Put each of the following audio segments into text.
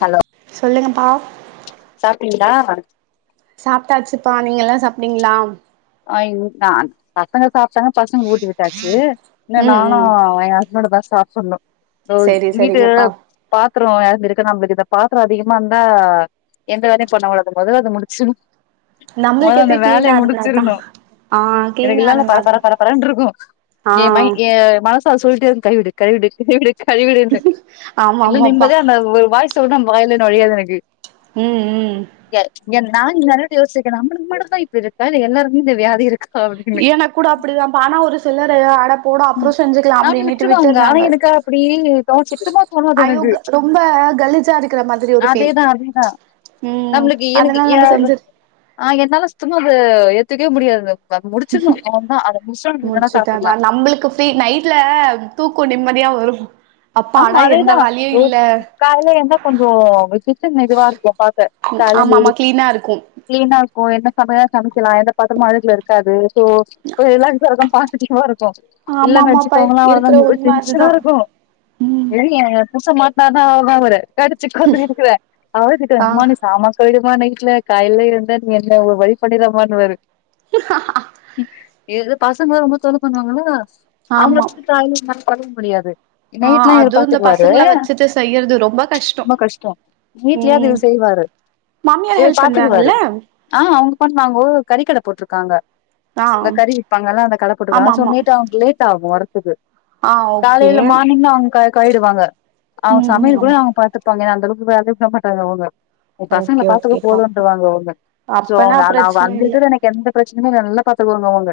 Hollow சொல்லுங்கப்பா சாப்பிட்டீங்களா சாப்பிட்டாச்சுப்பா நீங்க எல்லாம் சாப்பிட்டீங்களா ஹா இன்தா பசங்க சாப்ப ங்க பசங்க ஊட்டி விட்டாச்சு இனு ம் ம் நானும் என் ஹஸ் என்னோடதான் சாப்புடுனும் ஓ செரி கீடு செரிங்கப்பா பா பாத்திரம் யா இருக்க நம்மளுக்கு இந்த பாத்திரம் அதிகமா இருந்தா எந்த வேலையும் பண்ண தோணாது அத அது முடிச்சு நம்மளுக்கு எப்பயு க்ளீன்னா அது ச்சர்னும் எனக்கு இல்லனா பரப்பர பரப்பரனு இருக்கும் ஆ என் மைண்ட் மனசத சொல்லிட்டெ கழுவிடு கழுவிடு கழுவிடு கழிவிடுனு ஆமா என்னால ஆமாப்பா நிம்மதியா அந்த ஒரு வாய்ஸ் உட வயல படியாது எனக்கு உம் உம் ஏ நான் நெறய யோசிக்குநம்மளுக்குக்கு மட்டு தா இப்ப இரு சார் எல்லாருமே இந்த வியாதி இருக்கு எனக் கூட அப்படிதான்ப்ப ஆனா ஒரு சிலரு அட போடா அப்றோ உம் செஞ்சுக்கலா மாரி அப்டின்னுட்டு விட்டுருவாங்க ஆனா விட்டுறாங்க எனக்கு அப்படி சுத்தமா தோணது ஐயோ எனக்கு க ரொம்ப கலிஜா இருக்கிற மாதிரி ஒரு ஃபீல் அதேதான் அதேதான் ம் நம்மளுக்கு எனக்கு அதனால நம்ம யாரு செஞ்சு ஆஹ் என்னாலும் சுத்தும்மா அத ஏத்துக்கவே முடியாது அத முடிச்சிருனு அவ்ளோதா அத முடிச்சிட்டா நீ என்ன வேண்ணாலு சாப்புடலா சீ நைட்ல தூக்கோ நிம்மதியா வரு ஆமா அப்பாடா எந்த அதேதா வேலையு ஓ இல்ல காலல எழுந்தா கொஞ்சோ [unintelligible] இருக்கு பாக்க [unintelligible] ம் ஆமா ஆமா கிளீனா இருக்கு கிளீனா இருக்கு [unintelligible] சமைக்கலா எந்த பாத்தரமு [unintelligible] இருக்காது சோ இப்டி எல்லா [unintelligible] பாசிட்டிவா இருக்கு [unintelligible] இல்ல ஆமா ஆமாப்பா வச்சுக்கோங்கனா அவ்ளோதா இருக்கிற ஒரே உண்ம டென்ஷனா அதுதா இருக்கு ம் ஐயே ஏன் புருஷ மாட்னாருனா அவ்ளோதா அவரு கரிச்சு கூட திட்டுவே அவர திட்டுவா ஆ மனுஷா [unintelligible] ம்மா நைட்ல காயல்ல இருந்தேன்னு வை என்ன ஒரு வழி பண்ணிடறமான்னுவாரு ஏதோ பசங்க ரொம்ப தொல்ல பண்ணுவாங்கலா அவுங்கள ஆமா [unintelligible] பண்ணவும் முடியாது என்னா ஆ இப் எல்லா இவர் அதுவு இந்த பாத்துக்குவாரு பசங்கள வச்சுட்டு செய்யறது ரொம்ப ரொம்ப கஷ்டோ வீட்லயே அது ம் இவர் செய்வாரு மாமியார் இவர் ஹெல்ப் பாத்துக்குவாரு பண்றாங்கல்ல ஆஹ் அவங்க பண்ணுவாங்க ஓ கறிக்கடை போட்ருக் க்காங்க ஆ இந்த கறி விப்பாங்கல்ல அந்த கட ஆமா போட்ருக்காங்க சோ ஆமா நைட் அவங்களுக்கு லேட் ஆகு வர த்துது ஆ ஓகே காலைல மார்னிங்ல அவங் போயிடுவாங்க அவங்க ம் ம் சமையல் கூட ஆமா நாங்க பாத்து [unintelligible] இல்ல அந்த அளவுக்கு வேலயு தரமாட்டாங்க அவுங்க நீ பசங்கள ஓகே பாத்துக்கோ ஓகே பாப்போ போதுன்ட்ருவாங்கோ அவுங்க சோ அப்பனா நா நா பிரச்சன அங்க இல்ல இருக்கறது எனக்கு எந்த பிரச் சினிமால நல்லா காசு அள்ளுவாங்க அவங்க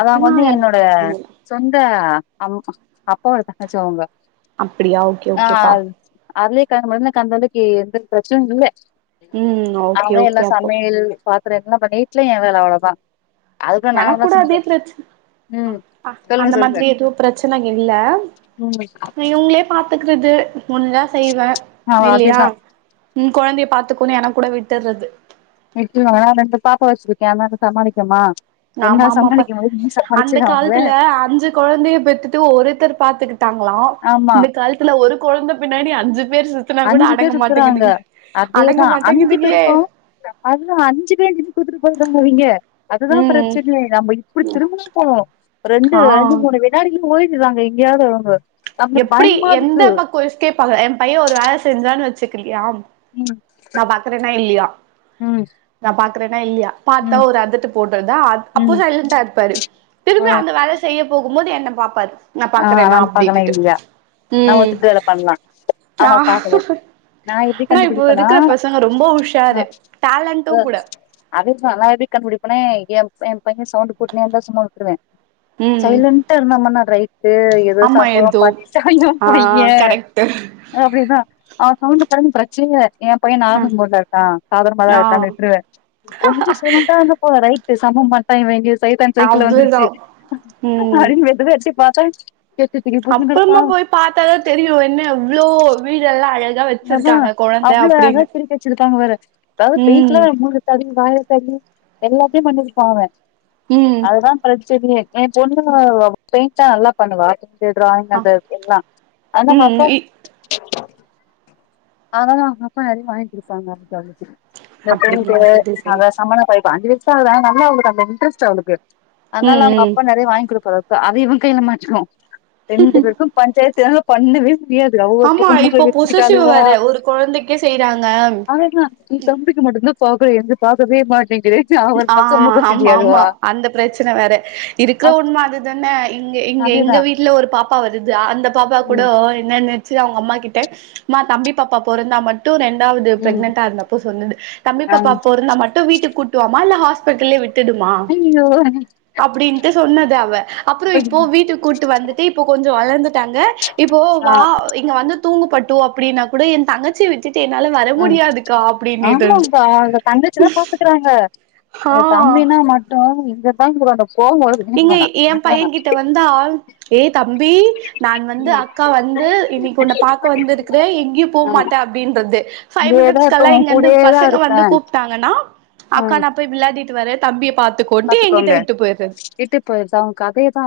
அவங்க வந்து எந்த என்னோட பிரச்சனையு இல்ல சொந்த ஆமாப்பா அப்பாவோட தங்கச்சி அவங்க அப்டியா ஓகே ஓகேப்பா அதே கெழம வந்து எனக்கு அன்னன்னக்கி எந்த பிரச்சனையு இல்ல ம் ஓகே அவங்க ஓகே எல்லா அப்போ சமையல் பாத் அப்றோ என்னப்பா வீட்லயு ஏன் வேலை அவ்ளோதா அதுக்குள்ள எனக்கு நானதா கூட செஞ்சு அதே பிரச்சன ஆ ம் ஆ சொல்லுங்க அந்த சொல்லுங்க மாதிரி எதுவு பிரச்சனை இல்ல ம் இவங்களே பாத்துக்கிறது முடிஞ்சா செய்வே ஆ இல்லையா அதேதா ம் கொழந்தைய பாத்துக்கோன்னு எனக்கு கூட விட் தறது கேமக்கு சமாளிக்கமா ஆமா என்னால ஆமாப்ப சமாளிக்க முடியாது நீ அந்த சமாளிச்சிரு அவங்கள காலத்துல அஞ்சு குழந்தைய பெத்துட்டு ஒருத்தர் பார்த்துக்கிட்டாங்களாம் ஆமா இந்த காலத்துல ஒரு குழந்த பின்னாடி அஞ்சு பேர் சுத்துனா கூட அஞ்சு பேர் அடங்க சுத்துறாங்க மாட்டேங்குதுங்க அடங்க அதேதான் அஞ்சு மாட்டேங்குதுங்களே பேருக்கும் அதுதான் அஞ்சு பேர் நின்னு கூடுத்துட்டு போயிறாங்கவங்க அதுதான் ம் பிரச்சனை நம்ம இப்படி திரும்பமா போனோம் ரெண்டு ஆ ரெண்டு மூணு வினாடிகள் போயிட்டு நாங்க எங்கேயாவது வங்க எப்படி எந்த பக்க எஸ்கேப் ஆகுற என் பையன் ஒரு வேலை செஞ்சான் வச்சுக்கேன் யார் ம், நான் பாக்கறேனா இல்லையா ம், நான் பாக்கன் இல்லையா பார்த்தா ம், ஒரு அதட்டு போட்டாதா அப்போ ம். சைலன்டா இருப்பாரு ஆ, திரும்பி அந்த வேலை செய்யப் போகும்போது என்ன பாப்பர் நான் பாக்கறேனா அப்படி நா ஒத்துட்டு வேலை பண்ணலாம் ஆ ஆமா பாக்கல நா எப்படி ஆனா இப்போ கண்டுபிடிப்பனா இருக்கிற பசங்க ரொம்ப உஷாரு டேலண்ட்டு கூட எப்படி கண்டுபிடிப்பேனே எ என் பசங்க சவ்ண்ட் போட்டுட்டு வந்த சும்மா விட்டிடுவேன் ம் சைலன்டா இருந்தன்னா ரை ஏதோ ஆமா சம்பவம் ஏதோ பண்ணிட்டான் என் ஆ பையன் கரெக்ட்டு அப்படிதான் கவுண்ட படந்து பிரச்ச என் பையன் நார் மூடுல இருக்கான் சாதாரமாதான் ஆ இருக்கான்னு விட்டிடுவேன் கொஞ்சம் சைலண்டா வந்து போ ரைட் சம்பவாம் பன்னிட்ட இவேங்கேஸ் சைதான் சைக்கிள்ல அவ்ளோதா வந்துருச்சு ம் அப்படின்னு எஸ்கேப் படண் அப்புறமா போய் பார்த்தாதான் தெரியும் என்ன எவ்வளோ வீடெல்லாம் அழ ஆமா அவ்வளோ அதான் திரி வச்சிருப்பாங்க வேற அதாவது ம் பெய்ட்டுல மூணு வாயத்தண்ணி எல்லாத்தையும் பண்ணிருப்பா அவன் ம் அதுதான் பிரச்ச சரி என் பொண்ணு பெயிண்டா நல்லா பண்ணுவா சொல்லா ஆ அந்த எல்லாம் ஆனா பத்த ம் அததா அப்பா எதையு வாங்கி கொடுத்தாங்க [unintelligible] இந்த அப்டிங்களா பெ சரி சரி அத சம்மான கைவிட்டு அஞ்சலி [unintelligible] நல்லா அவளுக்கு அதல இன்ட்ரெஸ்ட் அவளுக்கு அதனால ம் அவுங்க ம் அப்பா நெறைய வாங்கி கொடுக்காரு அத இவன் கையில மாச்சுக்கோம் ரெண்டு பேருக்கும் பஞ்சாயத் து பண்ணுவே முடியாது றா ஒவ்வொரு [unintelligible] புசசிவ் வேற ஒரு கொழந்தைக்கே செய்றாங்க அழுதா என் தம்பிக்கு [unintelligible] அவ ஒரு ஆ பக்கம் மூக்க தூக்கி ஆமா ஆமா அழுவா அந்த பிரச்சன வேற இருக்கு உண்ம அதுதானே இங்க-இங்க எங்க அதேதான் வீட்ல ஒரு பாப்பா வருது அந்த பாப்பா கூட ம் என்னன்ன சே அவுங்க அம்மா கிட்ட மா தம்பி பாப்பா பொருந்தா மட் டு ரெண்டாவது ம் பிரெக்னன்டா இருந்தப்போ சொன்னது தம்பி ஆ பாப்பா பொருந்தா மட்டும் வீட்டுக்கு கூட் அல்ல ஹாஸ்பிட்டலே விட் டுடுமா ஐயோ அப்டின்ட்டு சொன்னது அவ அப்பறோ இப்போ வீட்டு கூட்டு வந்துட்டு இப்போ கொஞ்சம் வளர்ந்துட்டாங்க இப்போ ஆ வா இங்க வந்து தூங்குப்பட்டு அப்டின்னா கூட என் தங்கச்சி விட்டுட் ஆ இருந்து ஆமாப்ப அவுங்க தங்கச்சி நா பாத்துக்கறாங்க ஆ எ தம்பினா மட்டும் [inaudible] எனக்கு இங்க வேணா எ எனக்கு வேணா பையன் கிட்ட வந்தால் ஏ தம்பி நான் வந்து ம் அக்கா வந்து இன்னிக்கு உன் பாக்க வந்திருக்கிறேன் எங்கேயும் ஆ போகமாட்டேன் அப்டின்றது து இங்கேயேதா இருப்ப பைவ்மினிட்ஸ்கல்லா உன் இங்க வந்து கூடயேதா பசங்க இருப்ப வந்து கூப்பிட்டாங்கன்னா ஆ அக்கா நா போய் வெல்லாடிட் வர தம்பிய பாத் துகோண்டு எங்கிட்ட விட்டு போயிறது வீட்டுக் போயிருப்பா அவனுக்கு அதேதா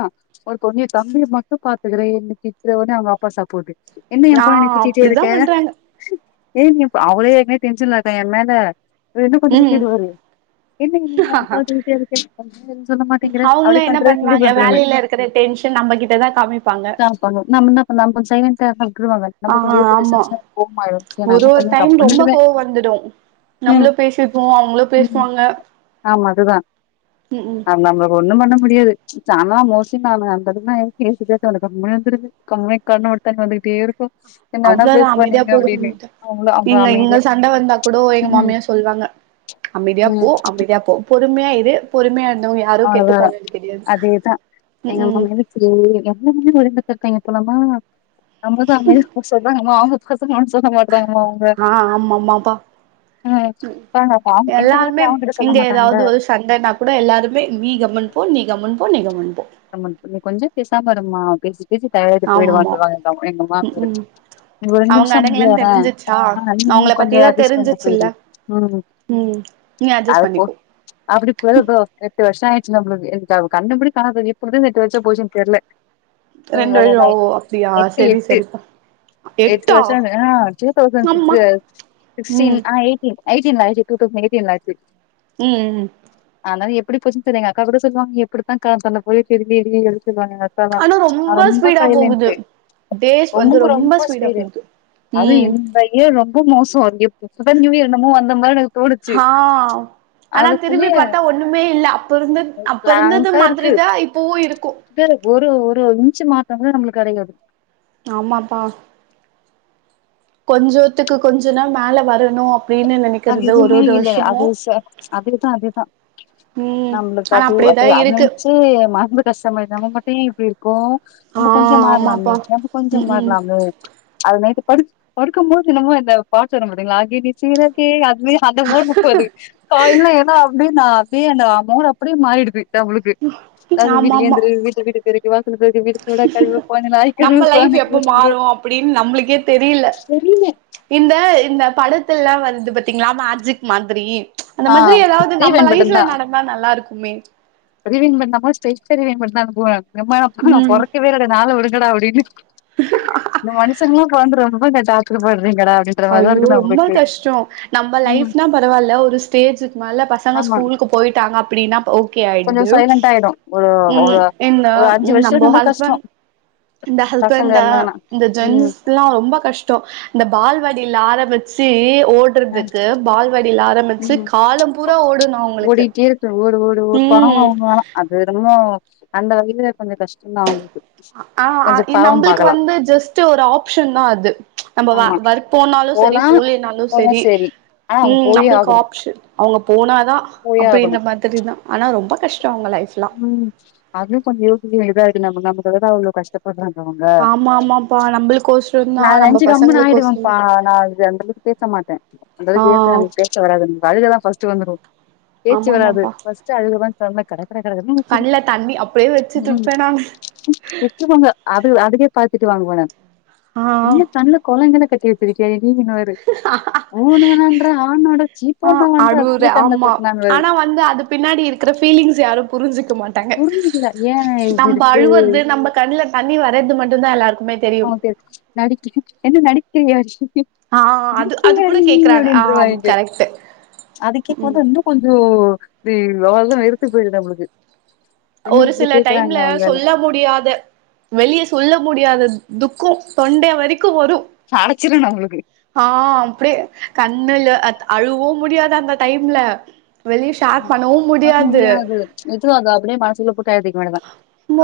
ஒரு [unintelligible] தம்பிய மட்டு பாத்துக்கறே என்ன திட்றனு அவுங்க அப்பா சப்போட்டு என்ன எ ஆ பொண்ண திட்டிடே அப்டிதா இருக்க பண்றாங்க [inaudible] அவளே மே டென்ஷன்ல எ மேல அவர் இன்னு கொஞ்ச ம் திட்டிடுவாரு என்ன நீங்க கொற சொல்லிட்டே சொல்ல மாட்டேங்கறே அவங்களு அப்டி என்ன பண்றேன் இப்டி பண்ணுவாங்க பண்றேனு வேலையில இருக்கிற டென்ஷன் நம்ம கிட்டதா காமிப்பாங்க சாப்டாங்க நம்ம ந பண்ண கொஞ்ச சைலன்ட்டா ஆமா ஆமா சரி நா ஒரு என்ன ஒரு பண்ண டைம் கம்முனு ரொம்ப இருந்துருவ கோவ வந்துடு ம் நம்மளே பேசிருப்போ அவங்களோ ம் பேசுவாங்க ஆமா அதுதா ம் [inaudible] ஒண்ணும் பண்ண முடியாது நா தான் மோஸ்லி நா அந்த அளவுக்குனா எதித்து எதித்து கேட்டாலு கம்முனு இருந்துருது கண்ணடோ கண் வந்துட்டே இருக்கும் என்ன வேணா அவ்ளோதா பேசுவா அமைதியா நீங்க போகுது அப்படின்னு விட்டேன் அவங்கள அவங்க நீங்க இங்க அமைதியா சண்ட வந்தா கூட எங்க ம் மாமியார் சொல்வாங்க அமைதியா போ ம் அமைதியா போ பொறுமையா இரு பொறுமையான அவ்ளதாம் அதேதான் ம் எங்க அம்மா ம் மேல எல்லாம் ஒளி எங்க லமா நம்மதான்றாம்மா அவங்க பசங்க சொல்ல மாட்டேங்க ஆ ஆமாமாப்பா ம் பாருங்க அப்ப அவங்க எந்த எல்லாருமே வார்த்தையும் அவங்கிட்ட சொல்ல இங்க ஏதாவது மாட்டாங்கல்ல ஒரு சண்டைன்னா கூட எல்லாரு நீ கம்மன் போ நீ கம்மன் போ [inaudible] பே [inaudible] டயட்டு போயிடு ஆமா எங்க ம் மாமியார் ம் ரெண்டு அவங்க நிமிஷம் அமைதியா அடங்கலன்னு தெரிஞ்சிச்சா இறே அவங்கள கொஞ்சம் பத்திதா அட்ஜஸ்ட் பண்ணி தெரிஞ்சிச்சுல்ல போயிடு ம் நீ அட்ஜஸ்ட் பண்ணிக்கோ அப்படி போதோ எட்டு வருஷம் ஆயிடும் நம்ம கண்ணபடி காண புது நெட்டு வச்ச போச்சு தெரியல ரெண்டு வருஷோ ஓ அப்டியா எட்டு செரி எட்டு செரிப்பா எட்டு எட்டா வருஷம் ஹ டுதௌவ்சன் ஆமா சிக்ஸ்டீன் ம் எய்டீன் [inaudible] ம் எப்படி போச்சு தெரியல எங்கக்கா கூட சொல்லுவங்க எப்டித்தான் காலம் தல்ல ஒலிச்சவி [inaudible] ஆனா [inaudible] நான ரொம்ப ஸ்பீடா சைலண்ட் போகுது டேஸ் வந்து ரொம்ப ரொம்ப ஸ்பீடா ஸ்பீடு போகுது அதுவும் ம் இந்தைய ரொம் மோசம் இப்ப தா நீவ் யர் வந்த மாரி இருக்குது ஆ ஆனா திரும்பி பாத்தா ஒண்ணுமே இல்ல அப்ப இருந்த அப்ப இருந்த பிளாங்கா இருக்கு மாரிதான் இப்ப ஒரு ஒரு மு மாம் நம்மளுக்கு கெடையு ஆமாப்பா கொஞ்சத்துக்கு கொஞ்ச நாள் மேல வரணும் அது எதுவுமே இல்ல அது அதுதான் அதுதான் ம் நம்மளுக்கு ஆனா அது அது அப்டியேதா இருக்கு அதவச்சி கஷ்டம் தான் மட்டும் எப்டி இருக்கும் ஆ ரொம்ப கொஞ்சம் ஆமாப்பா மாறலாமே ரொம்ப கொஞ்சம் ம் ம் மாறலாமே அது நேட்டு படுக்கும் போது நனமோ இந்தந்த பாட வர மாட்ட் த்தீங்களாகே நீ சீர [inaudible] வே அந்த வேர்ட் முப்பது காயல்ல ஏனா அப்படின்னா தே அமௌண்ட் அப்படியே மாறிடுது ளுக்கு அது ஆமா ஆமா வீட்டுக்குந்து வீட்டு வீட்டு தெரிகுவா நம்ம லைப் கொழந்தைக்கு எப்ப ஊட்டி விடு மாறும் அப்படின்னு நம்மளுக்கே தெரியில இந்த இந்த பட ல்லாம் வந்து பாத்தீங்களா மேஜிக் மாதிரி அந்த ஆ மாரி ஏதாவது நம்ம ரீவைண்ட் பட்டன் லைப்ல தா நடந்தா நல்லா இருக்கும் உ மே [unintelligible] நா ம் பொறக்கவே இல்ல என் நா [unintelligible] இந்த மனுஷன்ல்லாம் [unintelligible] போன்ல ஜார்க்கு போ ஐயோ ரொம்ப கஷ்டம் நம்ம ம் லைப்னா பரவாயில்ல ஒரு ஸ்டேஜுக்கு மேல பசங்க ஆமா ஸ்கூலுக்கு போயிட்டாங்க அப்படின்னா ஓகே கொஞ்சோ ஆயிடுது சைலண்ட் ஆயிடும் ஒரு ம் ஒரு என்ன ஒரு அஞ்சு வருஷம் நம்ம கொஞ்சோ கஷ்டம் ஹஸ்பண்ட் இந்த ஹஸ்பண்ட இந்த ம் ஜென்ஸ் எல்லாம் ரொம்ப கஷ் இந்த பால்வாடியில ஆரம்பிச்சு அ ஓடுறதுக்கு பால்வாடியில ஆரம்பிச்சு ம் காலம் பூரா ஓடனும் அவங்களுக்கு ஒரு கடம ம் ஒன்னு அது இருந்து ஓ அந்த வகையில கொஞ்சம் கஷ்டம் தான் அவங்ளுக்கு ஆஹ் ஆஹ் நம்மளுக்கு வந்து ஜஸ்ட் ஒரு ஆப்ஷன் தான் அது நம்ம ஒர்க் போனாலும் செரி போவளனாலும் செரி ஆ செரி ஆஹ் அங்க போயே ஆகணும் ஆப்ஷன் அவங்க போனா அப்படின்ற மாதிரி தான் ஆனா ரொம்ப கஷ்ட உம் அது கொஞ்சம் யோசிக்க வேண்டியதா இருக் நம அதான் அவுங்க கஷ்டப்படுறாங்க ஆமா ஆமாப்பா நம்மளுக்கோசரோ தா நான் நம்ம அஞ்சு கம்முன் பசங்களுக்கோசரோ ஆயிடுவேன்ப்பா தா நான் அந்த அளவுக்கு பேச மாட்டேன் அந்த ஆ அளவுக்குற்க நம பேச வராது அதுதான் அ ஃபஸ்ட் வந்துர பேச்சு ஆமா வராது ஆமாப்பா ஃபர்ஸ்ட் அது தெரில கண்ல தண்ணி அப்டியே ப்ப வச்சுட்டு இருப்பே நானு [inaudible] விட்டுங்க அது அதுவே திட்டு வாங்க போறேன் ஆ என்ன தண்ணல குழைங்க [unintelligible] ஆனோட ஆஹ் சீப்போன்னவன்ற அடுற அதுக்குள்ளயே கண்ல ஆமா கொட்னான்வாரு ஆனா வந்து அது பின்னாடி இருக்கிற பீலிங்ஸ் யாரும் புரிஞ்சுக்க மாட்டாங்க புரிஞ்சுக்கல ஏ இது நம்ம இருக்கு அழுவறது நம்ம கண்ணுல தண்ணி வர்றது மட்டும்தான் எல்லாருக்குமே தெரியும் இங்க எங்கையாச்சு நடிக்கிறிய கூட நீ கேக்குறாங்க ஆ அப்படின்னுருவா கரெக்ட் அது கேட்ட ம் வந்து கொஞ்சோ ம் அவ்ளதான் வெறுத்து போயிடும் நம்ளுக்கு ஒரு சில டைம்ல சொல்ல முடியாத வெளிய சொல்ல முடியாத துக்கோ தொண்டைய வரை க்கு வரு அடச்சிரு நம்மளுக்கு ஆஹ் அப்டியே கண்ணுல அத் அழுவவு முடியாது அந்த டைம்ல வெளிய ம ஷேர் பண்ணவு ம முடியாது நெஜமா அது அப்டியே மனசுக்குள்ள [unintelligible]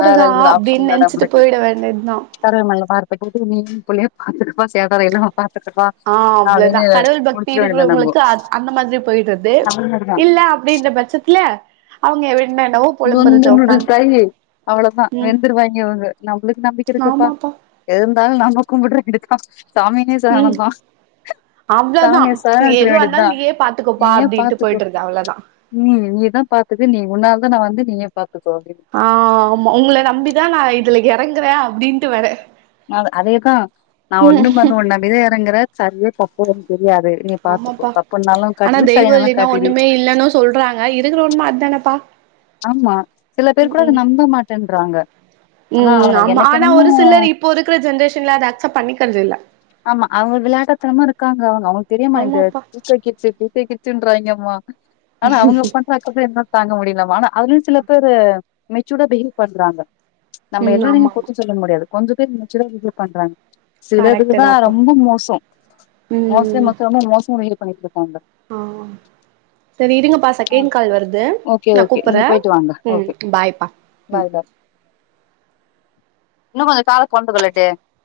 வேற எதுவு இதுல ஆப்ஷன் அப்டின்னு இல்ல நெனச்சிட்டு நம்மளுக்கு போயிட வேண்டியதுதா கடவுள் மேல பாரத்த போட்டு நீயும் உம் புள்ளயு அதுக்குதா சேதாரோ என்னவா ஆஹ் அவ்வளவுதா கடவுள் பக்தி முடிச்சிட வேண்டியதா நம்போ இருக்கிறவங்களுக்கு அந் அந்த மாதிரி போயிடுறது அந்த மாரிதா இல்ல அப் அப்டின்ற பட்சத்துல அவங்க எப் இந்தொந்துல் தையை அவ்வளோதான் ம் வெந்தரு வாங்கிவங்க நம்மளுக்கு நம்பிக்கை இருக்குப்பா ஆமாப்பா எது அதனால நாங்க கும்பிடுறது இதுக்குதா சாமியே ம் சரணம்தா அவ்ளோதா சாமிய சரணடைஞ்சற எதுவா வேண்டியதுதா இருந்தாலு நீயே பாத்துக்கோப்பா நீயே அப்டின்ட்டு பாத்துக்கோ போயிடுறது அவ்ளோதா உம் நீதா பாத்துக்க நீ உன்னால் கன வந்து நீங்க இப்ப ஆ ஆமா உங்கள நம்பிதா நா இதுல எறங் [unintelligible] அப்டின்ட்டு வர மேல அதேதா நா ஒண்ணும் பண்ணுவ நா [unintelligible] எறங்குற சரியோ தப்போ வந்து ஆமாப்பா ஆனா தெய்வோ சரினாலும் இல்லைனா காட்டிடு ஒண்ணுமே இல்லைன்னு சொல்றாங்க இருக்கிற உண்ம அதுதானப்பா ஆமா சில பேர் கூட அத நம்ப மாட்டேன்றாங்க ஆனா ம் ஆமா எனக்கு ஆனா என்னமோ ஒரு சிலர் இப்போ இருக்கிற ஜென்ரேஷன்ல அத அக்செப்ட் பண்ணிக்கிறது இல்ல ஆமா அவங்க விளையாட்டுத்தனமா இருக் க்காங்க அவங்க அவங் பெரியம்மா இந்த ஆமாப்பா two K kids two K கிட்ஸுனு ட்றாய்ங்கம்மா ஆனா அவங்க பண்ற அக்கப்பேர்தா தாங்க முடியலம்மானா அதுலயு சில பேரு மெச்சூர்டா பிஹேவ் பண்றாங்க நம்ம ம் எல்லாரையு ஆமா ஆமா குத்தம் சொல்ல முடியாது கொஞ்ச பேர் மெச்சூர்டா பிஹேவ் பண்றாங்க சிலதுக்கு கரெக்ட் தான் தாப்பா ரொம்ப மோசம் மோசம் மொத்த ரொம்ப மோசம் பண்ணிக்றோ ஆஹ் சரி இருங்கப்பா செகண்ட் கால் வருது ஓகே நா ஓகே கூப் நீங்க போயிட்டு வாங்க ஓகே ம் பாய் பாய் இன்னு கொஞ்ச கால கொண்டு [unintelligible]